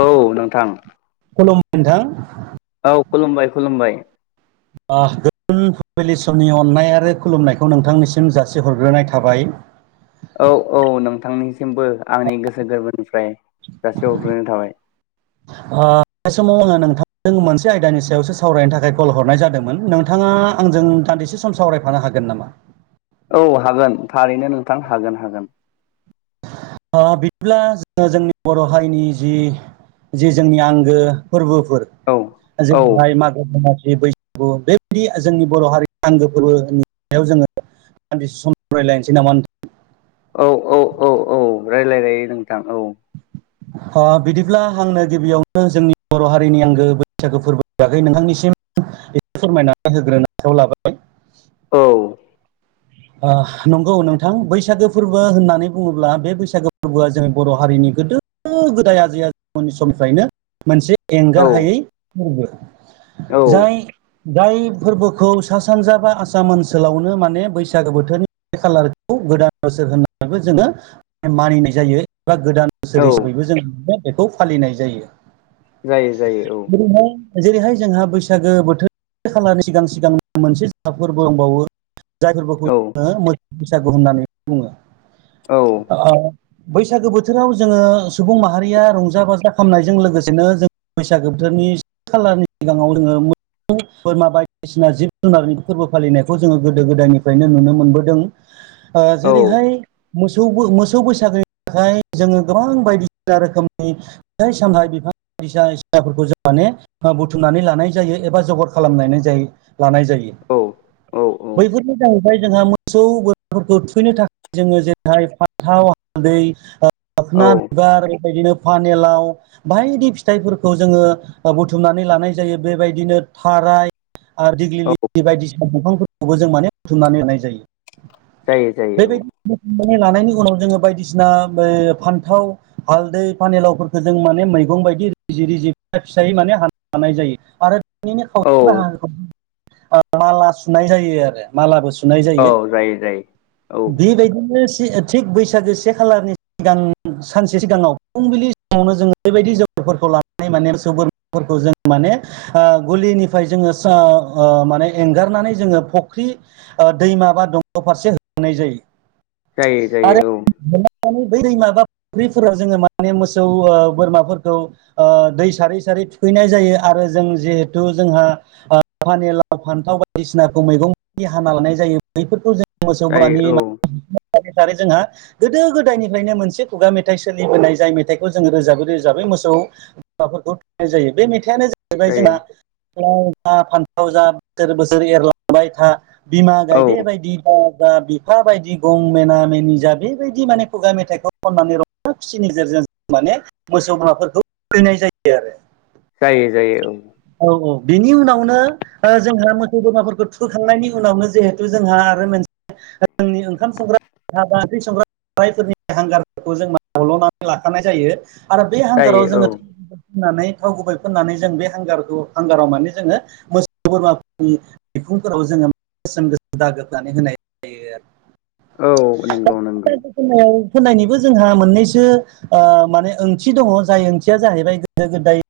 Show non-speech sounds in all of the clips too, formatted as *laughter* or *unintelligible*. औ नोंथां खुलुम नोंथां। औ खुलुमबाय खुलुमबाय। गोजोन फुंबिलि समनि अननाय आरो खुलुमनायखौ नोंथांनिसिम जासि हरग्रोनाय थाबाय। औ औ नोंथांनिसिमबो आंनि गोसो गोरबोनिफ्राय जासे हरग्रोनो थाबाय। *inaudible* ओ बे समाव आङो नोंथांजों मोनसे आयदानि सायावसो सावरायनो थाखाय कल हरनाय जादोंमोन नोंथाङा आंजों सानदिसे सम सावरायफानो हागोन नामा औ हागोन थारैनो नोंथां हागोन हागोन बिदिब्ला जोङो जोंनि बर' हारिनि जि जे जोंनि आंगो फोरबोफोर औ औ जेरैहाय मागो दमासि बैसाग बेबायदि जोंनि बर' हारि आंगो फोरबोनि सायाव जोङो दानदिसे सम रायलायनोसै नामा नों औ औ औ औ औ रायलायजायो नोंथां औ अ बिदिब्ला आंनो गिबियावनो जोंनि बर' हारिनि आंगो बैसागो फोरबो बागौ नोंथांनिसिम एसे फोरमायनानै होग्रोनो आखायाव लाबाय औ ओ नंगौ नोंथां बैसागो फोरबो होननानै बुङोब्ला बे बैसागो फोरबोआ जोंनि बर' हारिनि गोदो गोदो गोदाय आजै आनि समनिफ्रायनो मोनसे एंगार औ हायै फोरबो जाय औ जाय फोरबोखौ सा सानजा बा आसाम ओनसोलावनो माने बैसाग बैसागो बोथोरनि बे खालारखौ गोदान बोसोर होननानैबो जोङो मानिनाय जायो बा गोदान बोसोर औ हिसाबैबो जों बेखौ फालिनाय जायो जायो जायो बिहाय जेरैहाय जोंहा बैसागो बोथोर खालार सिगां सिगां मोनसे जाबफोरबो दंबावो जाय फोरबोखौ औ जोङो मोसौ बैसागु होननानै बुङो औ बैसागो बोथोराव जोङो सुबुं माहारिया रंजा बाजा खामनायजों लोगोसेनो जों बैसागो बोथोरनि सेथि खालारनि सिगाङाव जोङो बोरमा बायदिसिना जिब जुनारनि फोरबो फालिनायखौ जोङो गोदो गोदायनिफ्राय नो नुनो मोनबोदों ओ औ जेरैहाय मोसौ मोसौ बैसागोनि थाखाय जोङो गोबां बायदिसिना रोखोमनि फिथाइ सामथाइ बिफां फिसाफोरखौ जों माने बुथुमनानै लानाय जायो एबा जगर खालामलायनाय जायो लानाय जायो औ औ बैफोरनि बेनिफ्राय जोंहा मोसौ बोराफोरखौ थुखैनो थाखाय जोङो जेरैहाय फान्थाव हालदै औ लोखना बिबार बेबायदिनो फानिलाव बायदि फिथाइफोरखौ जोङो बुथुमनानै लानाय जायो बेबायदिनो थाराय आरो औ दिग्लिलि बायदिसिना दंफांफोरखौबो जों माने बुथुमनानै होनाय जायो जायो जायो औ बुथमनानै लानायनि उनाव जोङो बायदिसिना जों फान्थाव हालदै फानिलावफोरखौ जों माने मैगं बायदि रिजि रिजि फिसायै माने हानाय जायो आरो बिनि औ खावसे बाहागोखौ माला सुनाय जायो आरो मालाबो सुनाय औ जायो जायो औ बेबायदिनो *unintelligible* थिग बैसागो से खालारनि सिगां सानसे सिगाङाव फुंबिलि सिमावनो जोङो बेबायदि जगफोरखौ लानानै माने बोरमाफोरखौ जों माने ओ गलिनिफ्राय जोङो माने एंगारनानै जोङो फुख्रि ओ दैमा बा दंग' फारसे होनाय जायो जायो जायो औ माने बै दैमा बा फख्रिफोराव जोङो माने मोसौ बोरमाफोरखौ ओ दै सारै सारै थुखैनाय जायो आरो जों जिहेथु जोंहा ओ पानिलाव फान्थाव बायदिसिनाखौ मैगं हाना लानाय जायो बैफोरखौ जों मोसौ बोरानि जायो औ सार सारै जोंहा गोदो गोदायनिफ्रायनो मोनसे खुगा मेथाइ सोलिबोनाय जाय मेथाइखौ जोङो रोजाबै रोजाबै मोसौ फोरखौ जायो बे मेथाइआनो जा जाहैबाय जोंह जायो लाउ जा फान्थाव जा बोसोर बोसोर एरलांबाय था बिमा गायदे औ बायदि जा बिफा बायदि गं मेना मेनि जा बेबायदि माने खुगा मेथाइखौ खननानै रंजा खिसिनि गेजेरजों माने मोसौ बोरमाफोरखौ थुखैनाय जायो आरो जायो जायो औ औ औ बिनि उनावनो जोंहा मोसौ बोरमाफोरखौ थोखांनायनि उनावनो जिहेथु जोंहा आरो मोनसे जोंनि ओंखाम संग्रा भाजा ओंख्रि संग्रा साराइफोरनि हांगारफोरखौ जों हल'नानै लाखानाय जायो *unintelligible* आरो बे हांगाराव जायो जोङो औ फनानै थाव गुबै फुननानै जों बे हांगार हांगाराव माने जोङो मोसौ बोरमाफोरनि बिखुंफोराव जोङो गोसोम गोसोम दागो होनानै होनाय जायो आरो औ नंगौ नंगौ फोननायनिबो जोंहा मोननैसो ओ माने ओंथि दङ जाय ओंथिया जाहैबाय गोदो गोदाय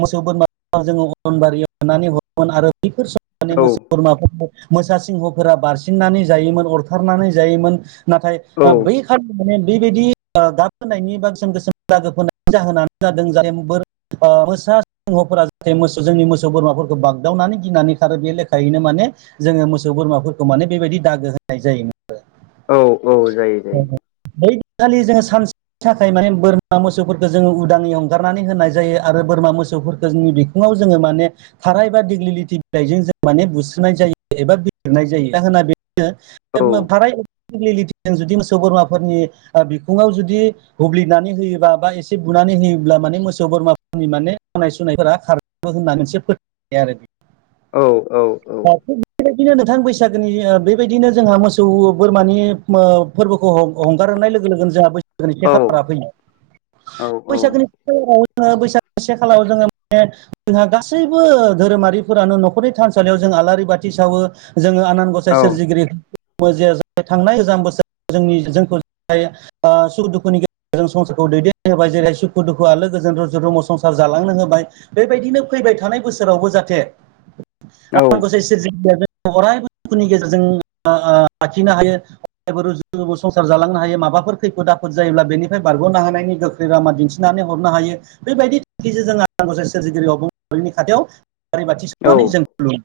मोसौ बोरमा जोङो अरनबारियाव होनानै हरोमोन आरो बैफोर सम औ मोसौ बोरमा मोसा सिंहफोरा बारसिननानै जायोमोन अरथारनानै जायोमोन नाथाय औ बै माने बेबायदि गाब होनायनि बा गोसोम गोसोम दागो फोनायनि जाहोनानो जादों जाथे बोर मोसा सिंहफोरा जाहाथे मोसौ जोंनि मोसौ बोरमाफोरखौ बाग्दावनानै गिनानै खारो बे लेखायैनो माने जोङो मोसौ बोरमाफोरखौ माने बेबायदि दागो होनाय जायो औ औ जायो जायो बैखालि जोङो सानसे नि थाखाय माने बोरमा मोसौफोरखौ जोङो उदाङै हंगारनानै होनाय जायो आरो बोरमा मोसौफोरखौ जोंनि बि फुङाव जोङो माने थाराइ बा दिेग्लिटि बिलाइजों जों माने बुस्रिनाय जायो एबा बिलिरनाय जायो जाहोना बेनो औ थाराइ दिग्लिलिथिजों जुदि मोसौ बोरमाफोरनि बिखुङाव जुदि हुुब्लिनानै होयोबा बा एसे बुनानै होयोब्ला माने मोसौ बोरमाफोरनि माने सानाय सुनायफोरा खार होनना मोनसे फोथायनाय आरो बियो औ औ औ बेबायदिनो नोंथां बैसागोनि बेबायदिनो जोंहा मोसौ बोरमानि फोरबोखौ हंगार होननाय लोगो लोगोनो जोंहा बैसागोनि औ से खालारा फैयो औ बैसागोनि खालाव जोङो बैसागो से खालाराव जोङो माने जोंहा गासैबो धोरोमारिफोरानो न'खरनि थानसालियाव जों आलारि बाथि सावो जोङो आनान गसाय औ सोरजिगिरि जे थांनाय गोजाम बोसोर जोंनि जोंखौ सुखु दुखुनि गेजेरजों संसारखौ दैदेननो होबाय जेरै सुखु दुखु आलो गोजोन रुजु रुमु संसार जालांनो होबाय बेबायदिनो फैबाय थानाय बोसोरावबो जाहाथे औ आनान गसाइ सोरजिगिरिया जोंखौ अरायबो सुखुनि गेजेरजों लाखिनो हायो रुजु रुमु संसार जालांनो हायो माबाफोर खैफोद आफोद जायोब्ला बेनिफ्राय बारग'नो हानायनि गोख्रो लामा दिन्थिनानै हरनो हायो बेबायदि थांखिजों जों आनान गसाइ सोरजिगिरि अबं लाउरिनि खाथियाव आलारि बाथि औ सावनानै जों खुलुमो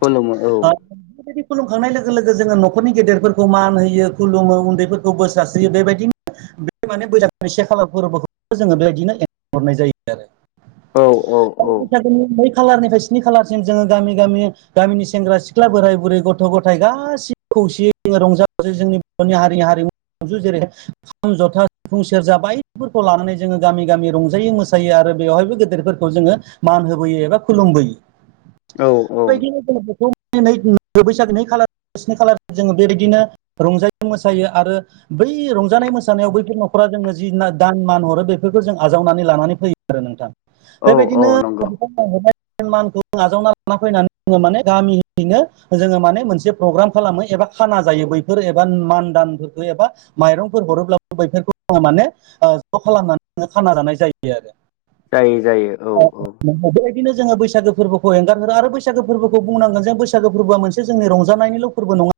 खुलुमो औ बेफोरबायदि खुलुमखांनाय लोगो लोगो जोङो न'खरनि गेदेरफोरखौ मान होयो खुलुमो उन्दैफोरखौ बोर सारस्रियो बेबायदिनो बे माने बैसागनि से खालार फोरबोखौ जोङो बेबायदिनो हरनाय जायो आरो औ औ सानसे बैसाग नै खालारनिफ्राय स्नि खालारसिम जोङो गामि गामि गामिनि सेंग्रा सिख्ला बोराय बुरै गथ' गथाय गासै खौसेयै जों रंजा जोंनि बर'नि हारि हारिमु जेरै खाम जथा सिफुं सेरजा बायदिफोरखौ लानानै जोङो गामि गामि रंजायै मोसायो आरो बेवहायबो गेदेरफोरखौ जोङो मान होबोयो एबा खुलुमबोयो औ औ बेबायदिनो जोङो बेखौ दिनै बैसागो नै खालार स्नि खालार जोङो बेबायदिनो रंजायो मोसायो आरो बै रंजानाय मोसानायाव बैफोर न'खरा जोंनो जिना दान मान हरो बेफोरखौ जों आजावनानै लानानै फैयो आरो नोंथां औ औ बेबायदिनो नंगौ *unintelligible* आजावना लाना फैनानै जोङो माने गामियैनो जोङो माने मोनसे प्रग्राम खालामो एबा खाना जायो बैफोर एबा मान दानफोरखौ एबा माइरंफोर हरोब्लाबो *unintelligible* माने ओ ज' खालामनानै खाना जानाय जायो। दि जायो जायो औ आरो *unintelligible* *unintelligible* बेबायदिनो बैसागो फोर्बोखौ एंगार हरो आरो बैसागो फोर्बोखौ बुंनांगोन जों बैसागो फोर्बोआ मोनसे जोंनि रंज जानायनिल' फोर्बो नङा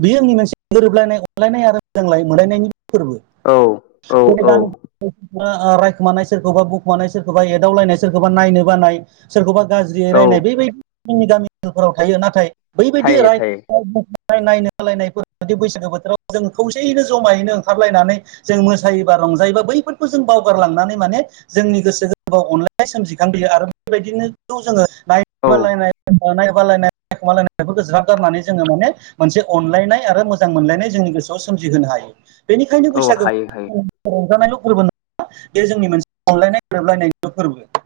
बेयो *unintelligible* गोरोबलायनाय अनलायनाय आरो *unintelligible* फोर्बो। औ औ औ *unintelligible* *unintelligible* ओ रायखुमानाय सोरखौबा बुखुमानाय सोरखौबा एदावलायनाय सोरखौबा नायनो बानाय सोरखौबा गाज्रियै औ रायनाय बेबाय *inaudible* जोंनि गामि ओनोलफोराव थायो नाथाय बैबायदि थायो राइ थायो *unintelligible* बैसागो बोथोराव जों खौसेयैनो जमायैनो ओंखारलायनानै जों मोसायोबा रंजायोबा बैफोरखौ जों बावगारलांनानै माने जोंनि गोसो गोरबोआव अनलायनाय सोमजिखांबोयो आरो बेबायदिनो जोङो औ नाय *unintelligible* गारनानै जोङो माने मोनसे अनलायनाय आरो मोजां मोनलायनाय जोंनि गोसोआव सोमजिहोनो हायो। बेनिखायनो औ बैसागो हायो हायो *inaudible* रंजानायल' फोर्बो नङा बे जोंनि मोनसे अनलायनाय गोरोबलायनायनिबो फोर्बो।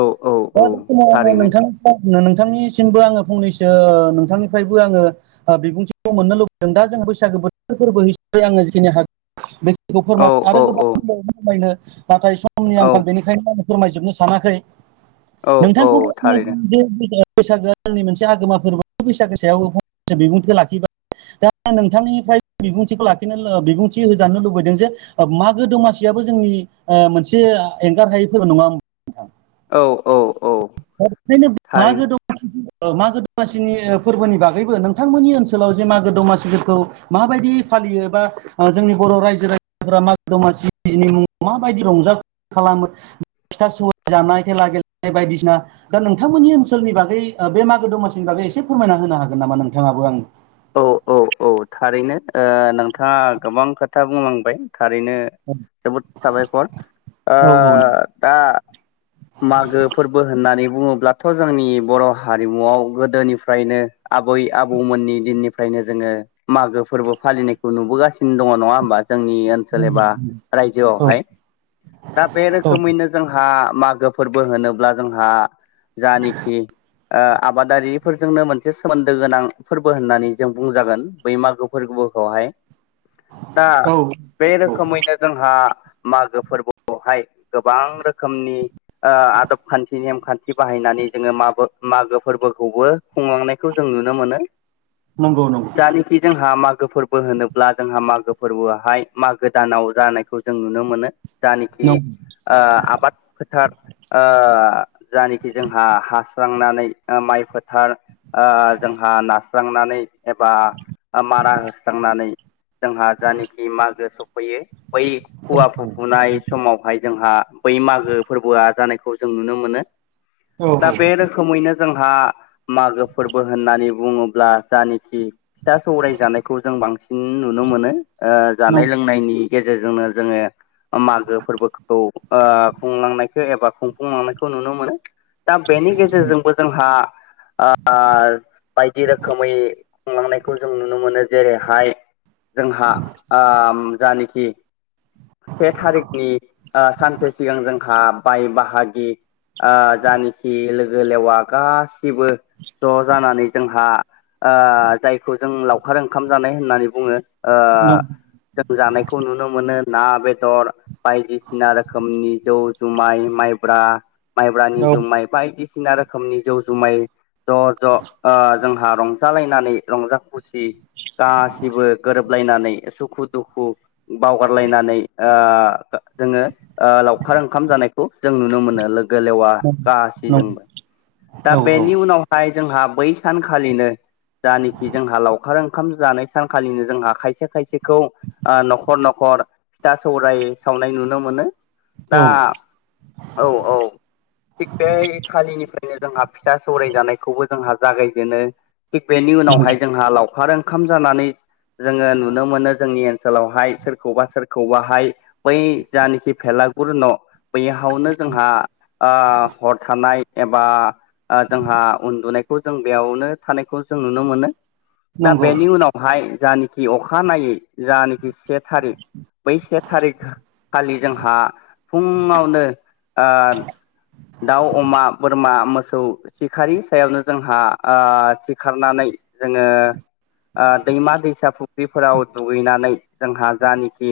औ औ औ *unintelligible* थारैनो नोंथांनिसिमबो आङो फंनैसो नों थांनिफ्रायबो आङो ओ बिबुंथिखौ मोननो लुबैदों दा जों बैसागो बोथोर फोर्बो *inaudible* आङो जिखिनि हाग औ औ औ *unintelligible* नाथाय समनि औ आंखाल बेनिखायनो आं फोरमायजोबनो सानाखै औ औ नोंथांखौबो थारैनो आङो *unintelligible* बैसागोआ जोंनि मोनसे आगोमा फोर्बो बैसागो सायाव *unintelligible* बिबुंथि लाखिबाय। दा नोंथांनिफ्राय बिबुंथिखौ लाखिनो ओ बिबुंथि होजानो लुबैदों जे ओ मागो दमासियाबो जोंनि ओ मोनसे एंगार हायै फोर्बो नङा होम औ औ औ। *unintelligible* ओ थारैनो मागो दमासिनि ओ फोर्बोनि बागैबो नोंथांमोननि ओनसोलाव जे मागो दमासिफोरखौ माबायदि फालियो बा ओ जोंनि बर' रायजो राजाफोरा मागो दमासिनि मुङाव माबायदि रंजा खालामो फिथा सौराय जानाय खेला गेलेनाय बायदिसिना दा नोंथांमोननि ओनसोलनि बागै ओ बे मागो दमासिनि बागै एसे फोरमायना होनो हागोन नामा नोंथाङाबो आंनो? औ औ औ थारैनो ओ नोंथाङा गोबां खोथा बुंलांबाय थारैनो जोबोद साबायखर ओ औ दा मागो फोर्बो होननानै बुङोब्लाथ' जोंनि बर' हारिमुआव गोदोनिफ्रायनो आबै आबौमोननि दिननिफ्रायनो जोङो मागो फोर्बो फालिनायखौ नुबोगासिनो दङ नङा होमबा जोंनि ओन सोल एबा रायजोआवहाय दा बे रोखोमैनो जोंहा मागो फोर्बो होनोब्ला जोंहा जानोखि ओ आबादारिफोरजोंनो मोनसे सोमोन्दो गोनां फोर बो होननानै जों बुंजागोन बै मागो फोर्बोखौहाय। दा औ बे औ रोखोमैनो जोंहा मागो फोर्बोआवहाय गोबां रोखोमनि ओ आदब खान्थि नेमखान्थि बाहायनानै जोङो माबो मागो फोर्बोखौबो खुंलांनायखौ जों नुनो मोनो। नंगौ नं जानिखि जोंहा मागो फोर्बो होनोब्ला जोंहा मागो फोर्बोआहाय मागो दानाव जानायखौ जों नुनो मोनो जानिखि नंगौ ओ आबाद फोथार ओ जानिखि जोंहा हास्रांनानै ओ माइ फोथार ओ जोंहा नास्रांनानै एबा ओ मारा होस्रांनानै जोंहा जानाखि मागो सफैयो बै फुवा फुफुनाय समावहाय जोंहा। बै मागो फोरबोआ जानायखौ जों नुनो मोनो औ दा बेरोखोम रोखोमैनो जोंहा मागो फोरबो होननानै बुङोब्ला जानाखि फिथा सौराय जानायखौ जों बांसिन नुनो मोनो ओ नं जानाय लोंनायनि गेजेरजोंनो जोङो। मागो फोरबोखौ ओ खुंलांनायखौ एबा खुंफुंलांनायखौ नुनो मोनो। दा बेनि गेजेरजोंबो जोंहा ओ बायदि रोखोमै खुंलांनायखौ जों नुनो मोनो जेरैहाय जोंहा ओम जानाखि से थारिखनि ओ सानसे सिगां जोंहा बाय बाहागि ओ जानखि लोगो लेवा गासिबो ज' जानानै जोंहा ओ जायखौ जों लावखार ओंखाम जानाय होननानै बुङो। ओ नं जों जानायखौ नुनो मोनो ना बेदर बायदिसिना रोखोमनि जौ। जुमाय माइब्रा माइब्रानि औ जुमाइ बायदिसिना रोखोमनि जौ जुमाय ज' ज'। ओ जोंहा रंजालायनानै रंजा खुसि गासिबो गोरोब लायनानै सुखु दुखु बावगारलायनानै ओ जोङो लावखार ओंखाम जानायखौ जों नुनो मोनो। गोलेवा नं नं गासैजोंबो दा औ औ बेनि उनाव फाय जोंहा बै सानखालिनो जानाखि जोंहा लावखार ओंखाम जानाय। सानखालिनो जोंहा खायसे खायसेखौ ओ न'खर न'खर फिथा सौराय सावनाय नुनो मोनो दा औ औ औ थिग बे खालिनिफ्रायनो जोंहा फिसा सौराय जानायखौबो जोंहा जागायजेनो थिग बेनि नंगौ उनावहाय जोंहा लावखार ओंखाम जानानै जोङो नुनो मोनो जोंनि ओनसोलावहाय सोरखौबा सोरखौबाहाय बै जानाखि भेलागुर न' बैयावनो जोंहा ओ हर थानाय एबा जोंहा उन्दुनाय। खौ जों बेयावनो थानायखौ जों नुनो मोनो दा नंगौ बेनि उनाव हाय जानाखि अखा नायै जानाखि से थारिख बै से थारिख खालि जोंहा फुङावनो ओ दाउ अमा बोरमा मोसौ सिखारारि सायावनो जोंहा ओ सिखारनानै जोङो ओ दैमा दैसा फुख्रिफोराव दुगैनानै जोंहा जानखि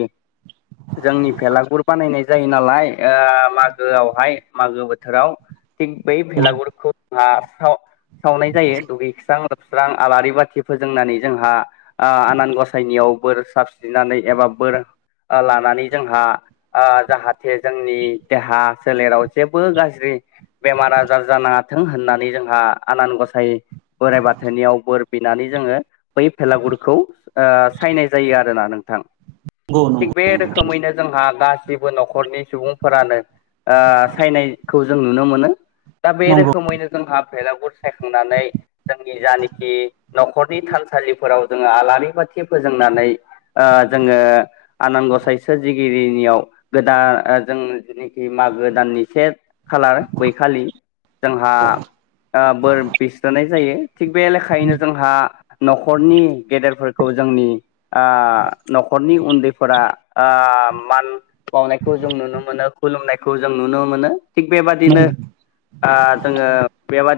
जोंनि भेलागुर बानायनाय जायो नालाय मागोआवहाय मागो बोथोराव थिग बै भलागुरखौ हा साव सावनाय जायो दुगैस्रां लोबस्रां आलारि बाथि फोजोंनानै जोंहा ओ आनान गसायनियाव बोर साब सि्रिनानै एबा बोर ओ लानानै जोंहा ओ जाहा हाथे जोंनि देहा सोलेराव जेबो गाज्रि बेमार आजार जानाङा थों होननानै जोंहा आनान गसाइ बोराइ बाथोननियाव बोर बिनानै जोङो बै भेलागुरखौ ओ सायनाय जायो आरोना नोंथां नंगौ थिग बे नंगौ रोखोमैनो जोंहा गासिबो न'खरनि सुबुंफोरानो ओ सायनायखौ जों नुनो मोनो दा बे नंगौ रोखोमैनो जोंहा फेलागुर सायखांनानै जोंनि जानखि न'खरनि थानसालिफोराव जोङो आलारि बाथि फोजोंनानै ओ जोङो आनान गसाइ सोरजिगिरिनियाव गोदान ओ जों जेनेखि मागो दाननि से खालार बैखालि जोंहा बोर बिस्रोनाय जायो। थिग बे लेखायैनो जोंहा न'खरनि गेदेरफोरखौ जोंनि आं न'खरनि उन्दैफोरा आ मान बावनायखौ जों नुनो मोनो खुलुमनायखौ जों नुनो मोनो। थिग बेबादिनो नंगौ ओ जोङो बेबादि